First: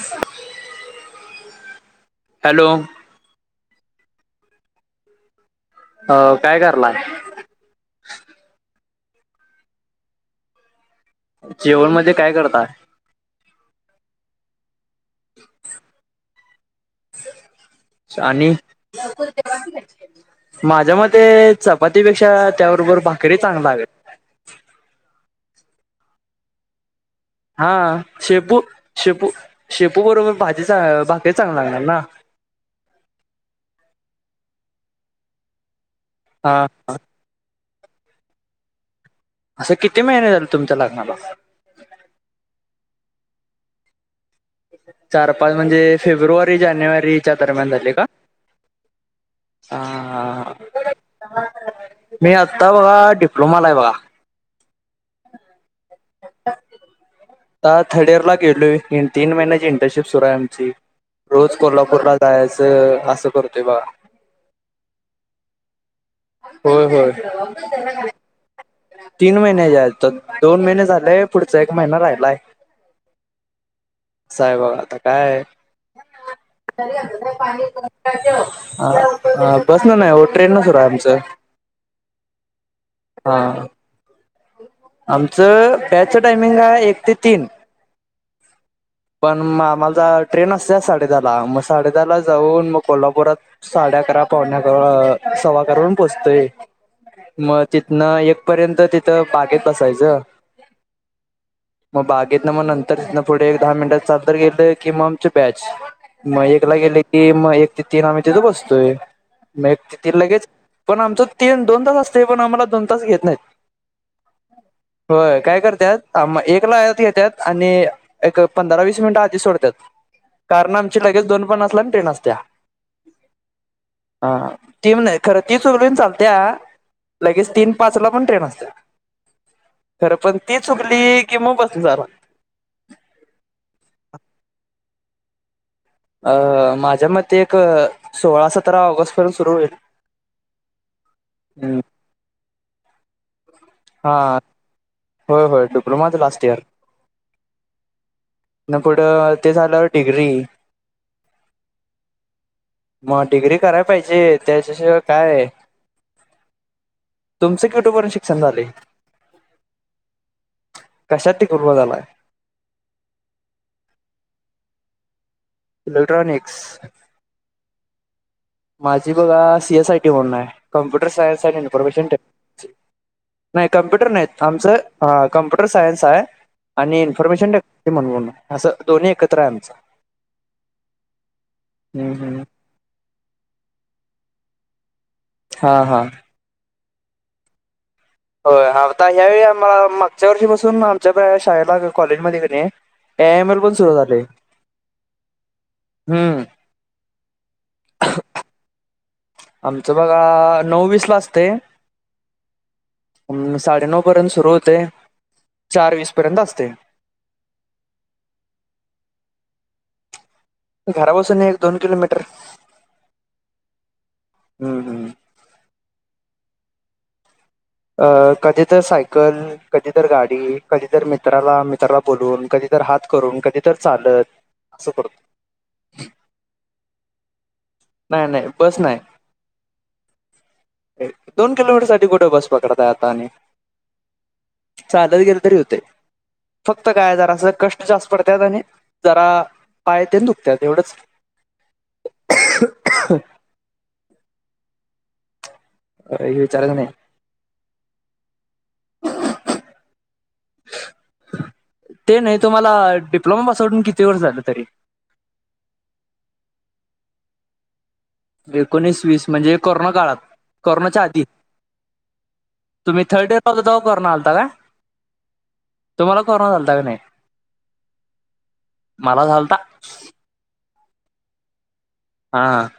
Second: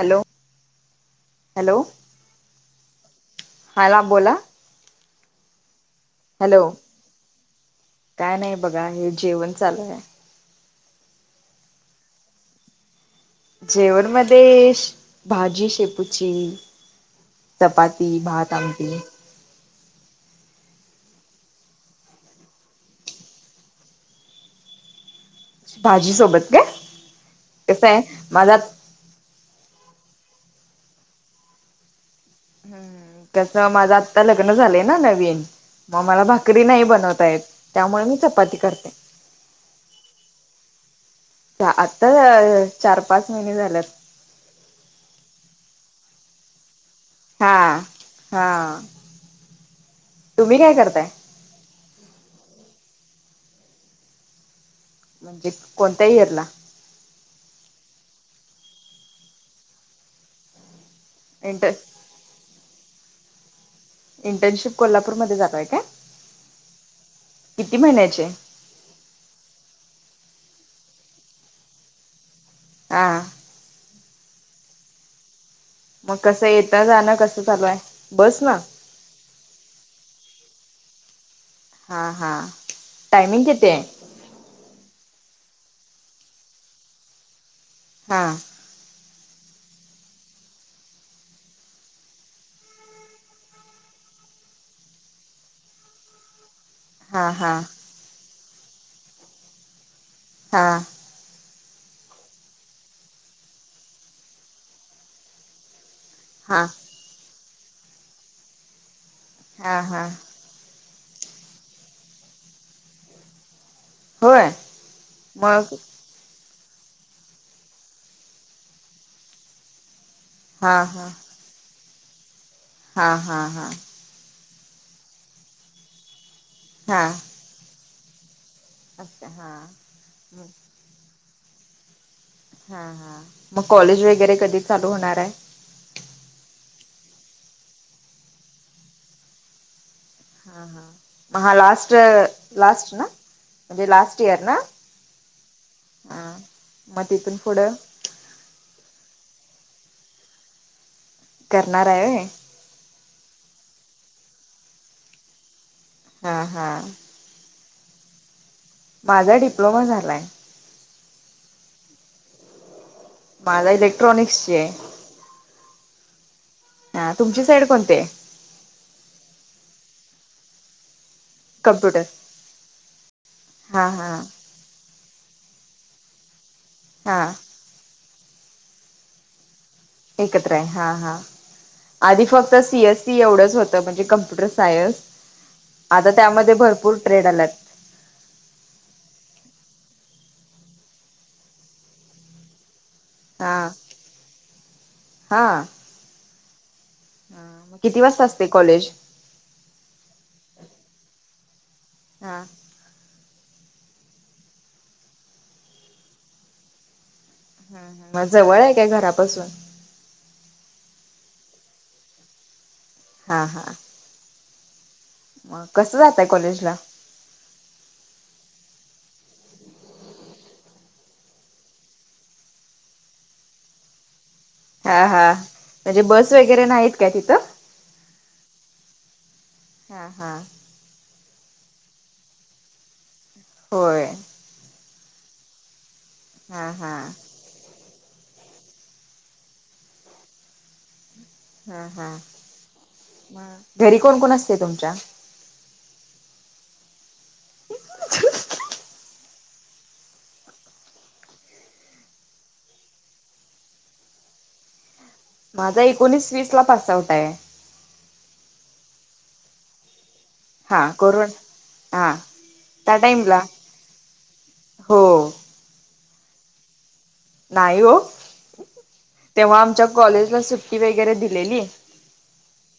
Hello, hello! Hello! हाला बोला. अ काय हॅलो करला. काय नाही बघा हे जेवण चालूआहे. जेवण मध्ये काय करता? जेवणमध्ये भाजी शेपूची. चपाती च्याणि? भात आमटी माझ्या मते चपातीपेक्षा त्याबरोबर भाकरी चांग लागल. भाजी सोबत का हा कसय माझा शेपू शेपू, शेपू बरोबर भाजी चा भाकरी चांग लागणार ना. हूं कसं माझं आत्ता लग्न झालंय ना नवीन. म मला भाकरी हा नाही बनवता येत त्यामुळे मी चपाती करते. असं किती महिने झाले तुमच्या लग्नाला. आत्ता अ चार पाच महिने झाल्यात. चार पाच म्हणजे फेब्रुवारी, जानेवारी. च्या हा दरम्यान झालय का हा हा हा. तुम्ही काय करताय मी आता बघा डिप्लोमाला आहे बघा. म्हणजे कोणत्या इयर ला. आ थर्ड इयर ला गेलोय तीन महिन्याची इंटर्नशिप सुरू आहे आमची रोज इंटर कोल्हापूरला जायचं असं करतोय बगा इंटर्नशिप कोल्हापूरमध्ये जाताय का? होय होय तीन महिन्याची आहे आता दोन महिने झालेय पुढचा एक महिना राहिलाय हा अस हाय बघा आता काय मग कसं येतं जाणं कसं चालू आहे बस ना हा बस न नाही हो ट्रेन न सुरू आहे आमचं हा हा टायमिंग हा कीती हाय? आमचं बॅचच टायमिंग हाय एक ते तीन हा [inaudible] पण मग आम्हाला ट्रेन असते साडेदहाला मग साडे दहा ला जाऊन मग कोल्हापुरात साडे अकरा, पावणे अकरा, सव्वा करून पोचतोय हा हा मग तिथन एक पर्यंत तिथं बागेत बसायचं. हा [unintelligible] मग बागेत न मग नंतर इथ न पुढे एक दहा मिनिटात चालत गेलं की मग आमची बॅच मग एक हा ला गेले की मग एक ते तीन आम्ही तिथे बसतोय मग एक हा ते हा तीन लगेच पण आमचं तीन दोन तास असते पण आम्हाला दोन तास घेत नाहीत होय होय काय मग करत्यात ह मग एक ला आत घेत्यात आणि एक पंधरा वीस मिनिट आधी सोडतात हा कारण आमची हा लगेज दोन पन्नासला आणि ट्रेन असत्या. हा हा हा हा तीन नाही ती सोडली की चालत्या. हा लगेच तीन पाच ला पण ट्रेन असत्या अच्छा हा खरं पण ती चुकली की मग बस जरा हा हा मग कॉलेज वगैरे कधी चालू होणार हाय? अ माझ्या मते एक सोळा, सतरा ऑगस्ट पर्यंत सुरू होईल. हा हा म हा हम्म. लास्ट लास्ट ना म्हणजे लास्ट इयर ना? हो होय डिप्लोमाच हा लास्ट इयर. मग तिथून पुढं इथंन पुढं ते झाल्या वर डिग्री. करणारय हाय होय. म डिग्री कराय पाहिजे त्याच्याशिवाय काय हा हा तुमच क्यट्यूपर्यंत शिक्षण झालय. माझा डिप्लोमा झालाय. कशात तिकोर्णा झालाय. माझा इलेक्ट्रॉनिक्सची हाय. इलेक्ट्रॉनिक्स. हा तुमची साईड कोणती हाय माझी बघा सी एस आय टी म्हणून हाय. Computer science and computer information technology नाही हा कम्प्युटर हा नाही आमचं आ कम्प्युटर सायन्स आहे आणि हा इन्फॉर्मेशन टे ते म्हणून असं दोन्ही एकत्र आहे आमचं. एकत्र हाय हा हा हम्म आधी हम्म फक्त सी एस त एवढंच होत म्हणजे कंप्युटर सायन्स हा हा आता त्यामध्ये भरपूर ट्रेड आल्यात. हो हाबता ह्या वेळी आम्हाला म मागच्या वर्षी पासून आमच्या शाळेला कॉलेजमध्ये कणी ए आय एम हा एल पण सुरू झालय हम्म. हा म आमचं बघा नऊ वीस ला असतय. हा अ साडेनऊ पर्यंत सुरू होतय चार वीस पर्यंत असतयं. ह ह मग जवळ आहे काय घरापासून? घरा पासून एक दोन किलोमीटर. हा हा. हम्म हम्म. मग कसं जाताय कॉलेज ला? अ कधी तर सायकल कधी तर गाडी कधी तर मित्राला मित्राला बोलवून कधी तर हात करून कधी तर चालत. असं हा करतो हा म्हणजे बस वगैरे नाहीत का तिथं. नाही नाही बस नाही. हा हा. एक दोन किलोमीटर साठी कुठे बस पकडताय आता आणि होय. चालत गेलं तरी हुतय हा फक्त हा काय जरास कष् ट जास्त पडत्यात आणि जरा पाय तेन दुखत्यात एवढंच. हा हा म घरी कोण कोण असतय तुमच्या? अरे हे विचारायच नाही. [inaudible] ते नाही तुम्हाला डिप्लोमा पास होवून किती वर्ष झालं तरी. माझा एकोणीस वीस ला पास आउट आहे. एकोणीस वीस म्हणजे कोरोना काळात. हा कोरोनाच्या आधी कोरोन हा त्या तुम्ही थर्ड टाइमला यिअरला होता तेव्हा कोरोना आलता काय? हो तुम्हाला कोरोना झालता का नाही? नाही ओ मला झालता तेव्हा आमच्या कॉलेजला सुट्टी वगैरे दिलेली. हां हां.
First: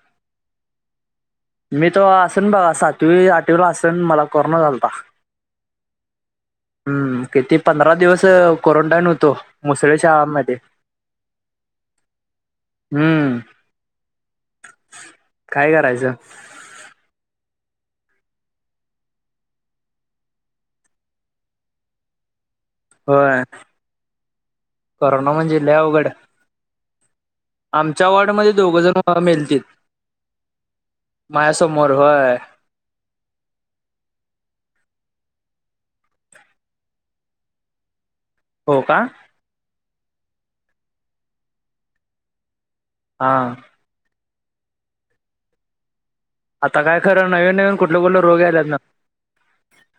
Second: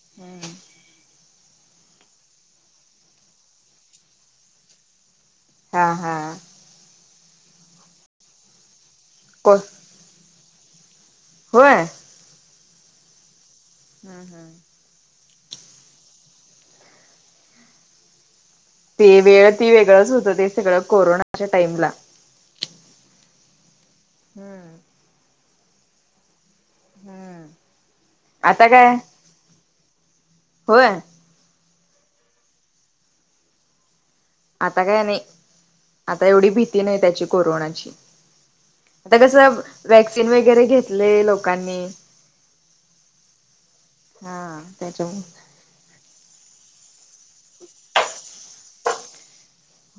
मी तेव्हा असन बघा सातवी आठवीला असन मला कोरोना झालता. हा हा. हम किती पंधरा दिवस क्वारंटाईन हो तो को मुसळे शाळा माहितीये होय हम्म. हम्म हम्म. काय करायचं? ते वेळ ती वेगळंच होतं ते सगळं कोरोनाच्या टाईमला. होय करोना म्हणजे लई अवघड. आमच्या वॉर्डमध्ये आता दोघं काय जण वा मेलतीत. होय माझ्यासमोर व्हयं. आता काय नाही आता एवढी भीती नाही त्याची कोरोनाची. हो का आता कस वॅक्सिन वगैरे घेतलय लोकांनी. हा हा त्याच्यामु आता काय खरं नवीन नवीन कुठलं कुठलं रोग आलात ना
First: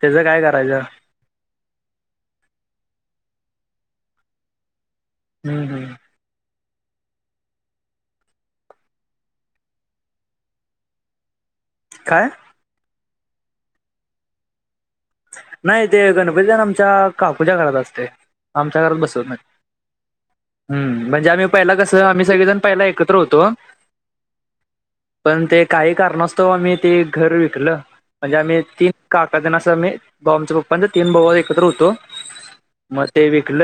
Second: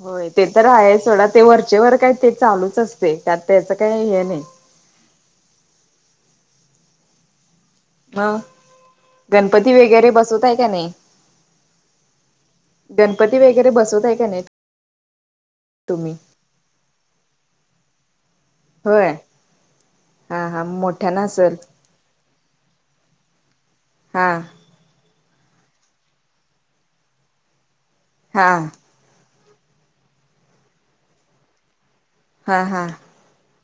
त्याचं होय काय ते तर करायचं आहे सोडा ते वरचे वर काही ते चालूच असते त्यात त्याचं काही हे नाही हम् हम ह गणपती वगैरे बसवतय का नाही काय गणपती वगैरे बसवतय का नाही नाही ते तुम्ही? गणपती जण आमच्या काकूच्या घरात असते आमच्या घरात होय बसवत नाही हा हा हम्म मोठ्यानं म्हणजे आम्ही असेल पहिला कसं आम्ही सगळेजण पहिला एकत्र होतो हां पण ते काही कारण असतो आम्ही तेी घर विकल म्हणजे हा आम्ही ती काकादनास मी भाऊमच्या पप्पपाचा तीन भाऊ एकत्र होतो हा हा मग ते विकल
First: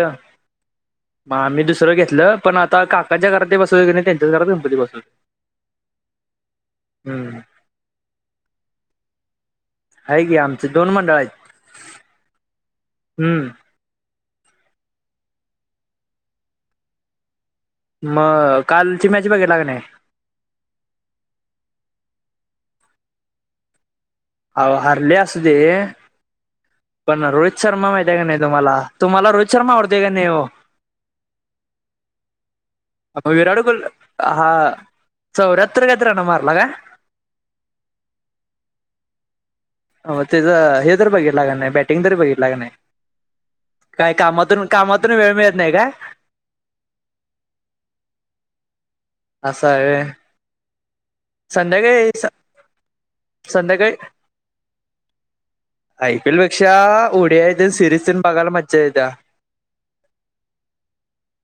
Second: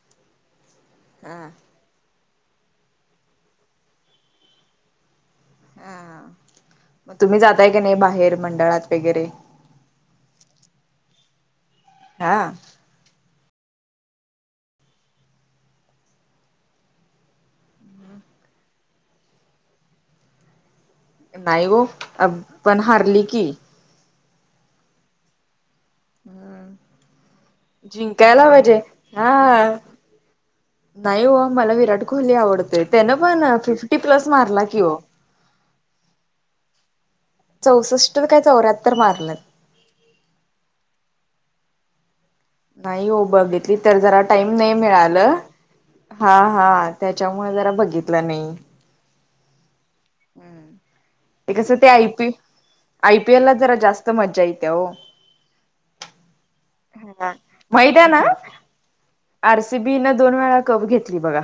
मग हा आम्ही स घेतलं पण आता काकाच्या घरात ते बसव त्यांच्या घरात गणपती बसवते हा मग तुम्ही जाताय काी नाही बाहेर मंडळात वगैरे आहे की आमचे दोन मंडळ आहेत हा हम्म मग कालची मॅच बघालाग नाही नाही हो पण हारली की अ हरले अस दे पण रोहित शर्मा माहितीय का नाही जिंकायला पाहिजे तुम्हाला हा. तुम्हाला रोहित शर्मा आवडतोय का नाही हो नाही हो मला विराट कोहली आवडतेय त्यानं मग पण विराट कोहली फिफ्टी प्लस हा मारला कि हो चौऱ्याहत्तर काय तर रण मारला का? चौसष्ट काय चौऱ्याहत्तर मारलेत. हो त्याचं हे तरर बघितलाग नाही बॅट टिन बघितला का नाही? नाही हो बघितली तर काय जरा टाईम कामातून नाही कामातून मिळाल. वेळ मिळत नाही का हा.. हा. त्याच्यामुळे जरा बघितलं नाही. असं आहे व्हय हम्म ते कसं ते संध्याकाळी आयपी.. स- आयपीएल ला जरा संध्याकाळी जास्त मज्जा येती या हो आय पी एल पेक्षा उड्या येेत माहित आहे सिरीजन ना बघायला मज्जा येतय. आरसीबी न दोन वेळा कप घेतली बघा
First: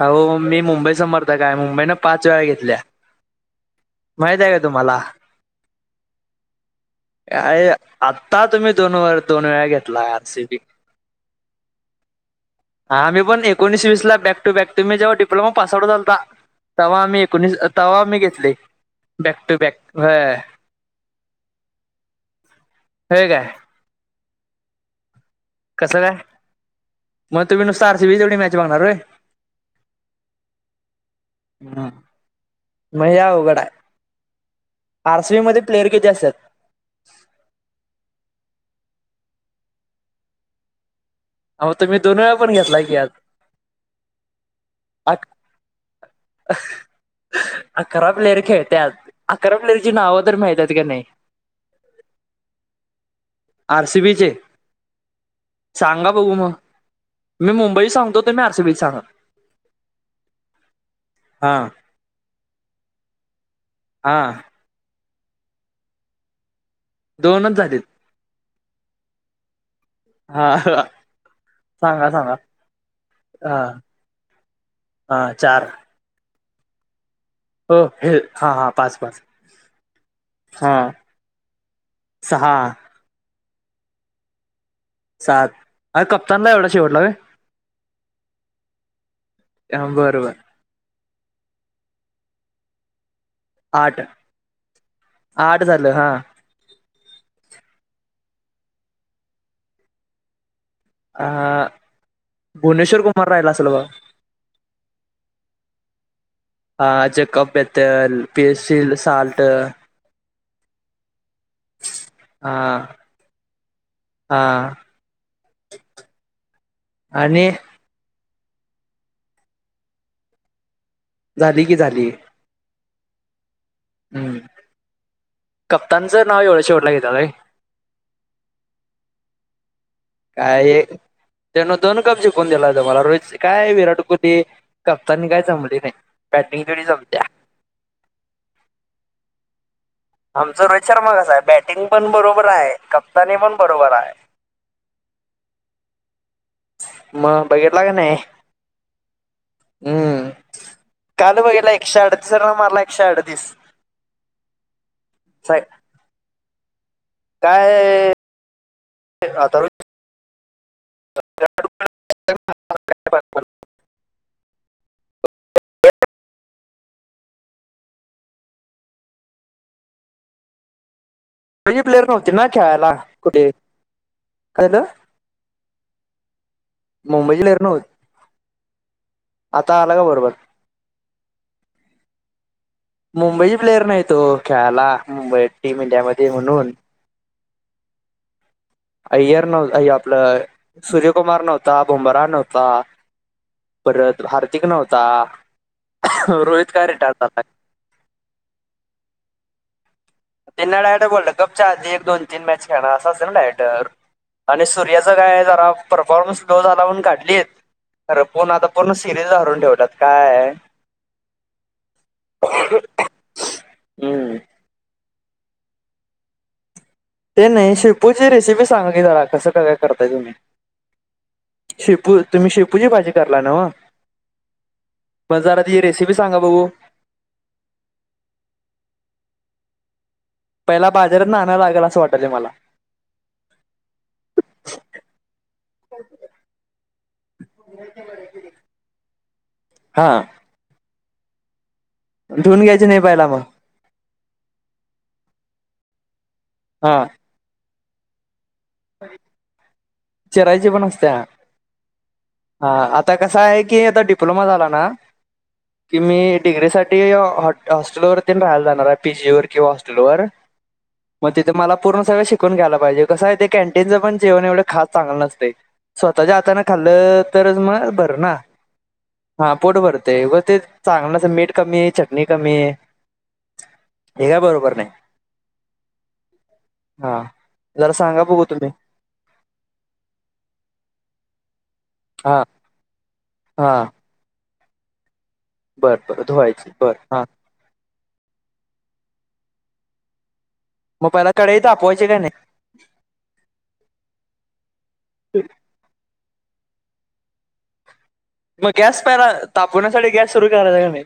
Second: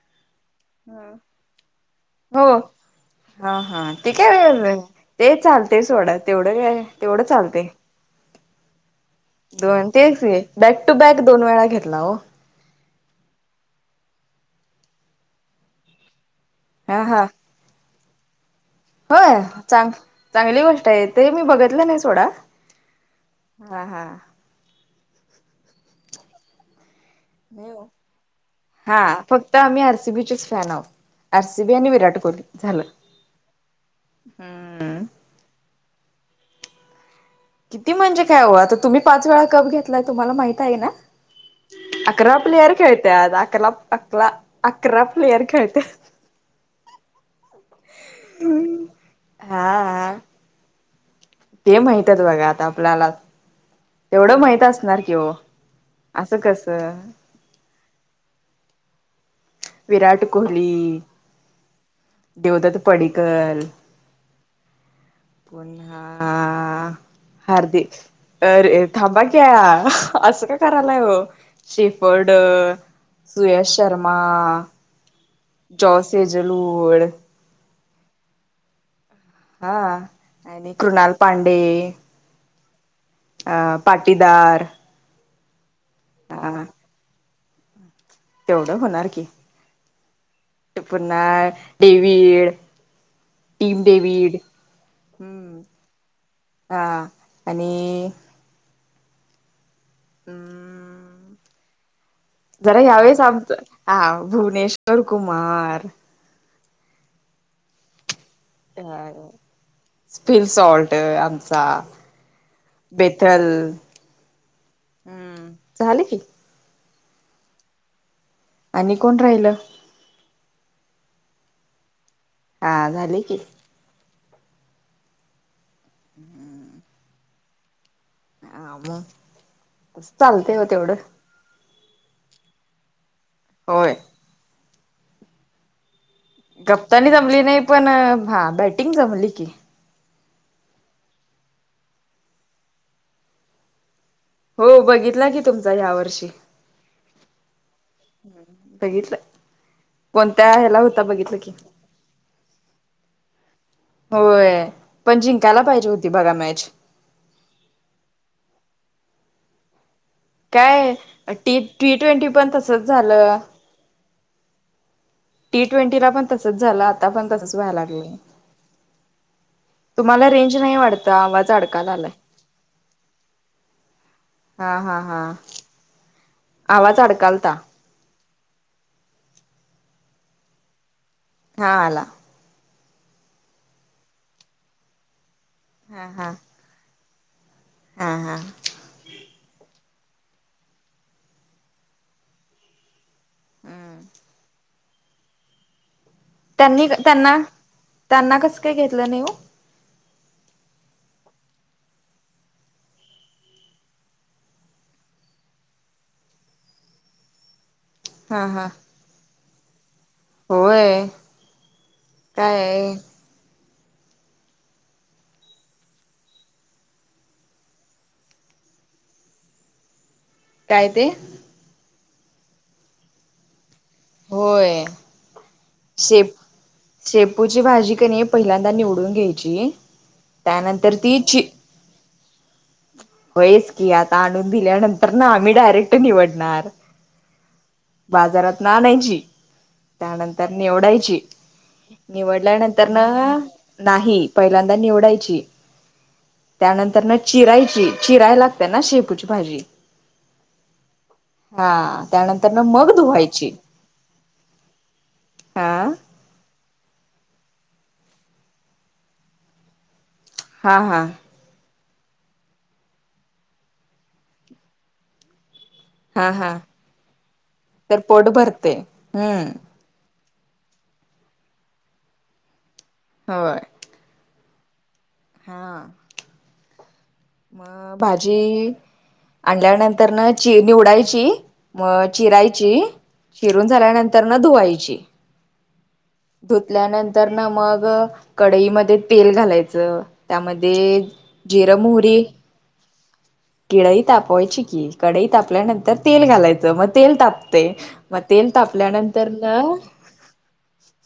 हो मी मुंबई समर्थक आहे मुंबई ना हो हा हा तेी काय माहित आहे का व तुम्हाला ते चालते सोडा तेवढं काय तेवढं चालते काय आत्ता तुम्ही दोन वर वेळा दोन घेतला तेच आरसीबी बॅक टू बॅक दोन वेळा घेतला हो हा मी पण एकोणीसवीस ला बॅ टू बॅक तुम्ही जेव्हा डिप्लोमा पास आउट झालता हा तव्हा आम्ही हा एकोणीस तव्हा आम्ही घेतले. होय बॅक टू बॅक चांग होय चांगली गोष्ट आहे, ते मी बघितलं नाही सोडा. व्हय काय? हा.. हा कसं काय? मग तुम्ही नुसता आरसीबी तेवढी मॅच बघणार होय हा फक्त आम्ही आर सी बी चेच फॅन आहोत, आर सी बी आणि विराट कोहली झालं. म ह्या अवघड आहे हम्म. आर सी वी मध्ये प्लेयर किती असतेत? किती म्हणजे काय हो आता तुम्ही पाच वेळा कप घेतलाय तुम्हाला माहित आहे ना. अहो तुम्ही दोन वेळा अकरा पण प्लेयर घेतला की आज खेळत्यात अकला अकला अकरा प्लेयर खेळते. ह.. अकरा प्लेयर खेळत्यात अकरा प्लेयरची हा नावं तर माहितात का नाही? ते माहित आहेत बघा आता आपल्याला, आरसीबीचे तेवढं माहित असणार की हो सांगा अ बघू सं मग कसं मी मुंबईत सांगतो तर मी आर सी बी सांगा. विराट कोहली हां. देवदत्त पडिकल हां. पुन्हा दोनच झालेत हार्दिक अ अरे थांबा क्या असं हा का करायला आहे हो सांगा शेफर्ड, सांगा हा सुयश शर्मा हा चार अ सेजल उळ हो हे हां हां पाच-पाच हा आणि कृणाल पांडे सहा आं पाटीदार सात अ कप्तानला एवढा शेवटला व्हय तेवढं होणार की बरं बरं ते पुन्हा डेविड टीम आठ डेविड हम्म आठ झालं हा हा आणि अ, हम्म जरा ह्या भुवनेश्वर वेळेस कुमार राहिला आमचं असेल बघ हा भुवनेश तरकुमार हा ज्या कप आहे त्याल [inaudible] स्पिन सॉल्ट आमचा हा बेथल हा. झाले की. आणि आणि कोण राहिलं? झाली की झाली. आ झाले की. हम्म कप्तानचं नाव एवढा शेवढला घेेतला काय? हा म. काया त्यानं दोन कप जिकून दिला हो तुम्हाला रोहित काय होय विराट कोहली ते कप्तानी काय जमली नाही बॅटिंग तेवढी गप्तानी जमत्या. जमली नाही पण हा बॅटिंग जमली की. आमचा रोहित शर्मा कसा आहे बॅटिंग पण बरोबर आहे, कप्तानी पण बरोबर आहे. हो बघितला की तुमचा ह्यावर्षी. म बघितला का नाही? बघितलं. कोणत्या उम्म ह्याला होता बघितलं कालं की बघितला एकशे अडतीस ना मारला एकशे अडतीस होय पण जिंकायला पाहिजे होती बघा मॅच. काय ये, वातावरण काये? टी-टी ट्वेंटी पण तसच झालं. मुंबईची टी ट्वेंटीला पण तसच झालं, आता पण तसच व्हाया लागल. तुम्हाला रेंज नाही वाटत, आवाज चडका प्लेअर झालाय, नव्हती ना खेळायला कुठे काय हां झालं हां हं. आवाज मुंबईची अडकलता. प्लेअर नव्हती आता आला का बरोबर? हां आला. मुंबई प्लेयर नाहीत ओ खेळायला मुंबईत, टीम इंडियामध्ये म्हणून हां हां. अय्यर नव्ह, अय आपलं सूर्यकुमार नव्हता, बुंबरा नव्हता. हम्म परत, हार्दिक नव्हता. रोहित काय त्यांनी रिटायर त्यांना, झाला त्यांना कसं काय घेतलं नाही ओ? त्यान डायट बोल कपच्या आधी, एक दोन तीन मॅच खेळं अस नाडायटर. आणि सूर्याचं काय जरा, परफॉर्मन्स लो झाला म्हणून काढली. खरं, हा पण हा आता [unintelligible] सिरीज हरून ठेवतात. होय, काय ये? हम्म. ते नाही, शेपूची रेसिपी सांगा की, जरा कसं काय काय करताय तुम्ही? काय ते? शेपू, तुम्ही शेपूची भाजी करला ना ओ? होय प जरा ति रेसिपी शेप सांगा बघू. शेपूची भाजी क नही पहिल्यांदा निवडून घ्यायची पहिला त्यानंतर ती बाजारात ना आणाय लागल, असं वाटायल मला. होयस की, आता आणून दिल्यानंतर ना आम्ही डायरेक्ट निवडणार. बाजारात न आणायची, हा त्यानंतर निवडायची. धुवून घ्यायची निवडल्यानंतर नाही ना पहिला आ मग नाही पहिल्यांदा निवडायची, हा त्यानंतर न चिरायची चिरायलाग ते ना, शेपूची भाजी चिरायची पण असतया? हा त्यानंतर न हा मग आता कस धुवायची हाय कि, आता डिप्लोमा झाला ना. हा की मी डिग्रीसाठ इ, ओ-हॉस्टेल वरती राहायला जाणार आहे, पीजी वर हॉस्टेल वर. हां हां. मग तिथे मला पूर्ण सगंळ शिकून घ्यायला पाहिजे, कसंय आहे ते कँटीनचं पण जेवण एवढं खास, चांगलं नसतय. हा स्वतःच्या हा हातान खाल्लं तरच, मग तर बर पोट ना? भरते हम्म हा पोट भर ते होते, चांगलं मीठ कमी, चटणी कमी. होय. हे काय बरोबर नाही. हां. हां. मअ भाजी आणल्यानंतर ना, ची निवडायची. म हा चिरायची, चिरून हा झाल्यानंतर न धुवायची. बर बर धुवायची बर हा धुतल्यानंतर ना मग, कडईमध्ये तेल घालायचं. त्यामध्ये मग पहिला कढई जिरं, मोहरी तापवायची का नाही किडई तापवायची कि कढई तापल्यानंतर तेल घालायचं मग तेल तापतय मग गॅस पला तापवण्यासाठी गॅस सुरू करायचा की नाही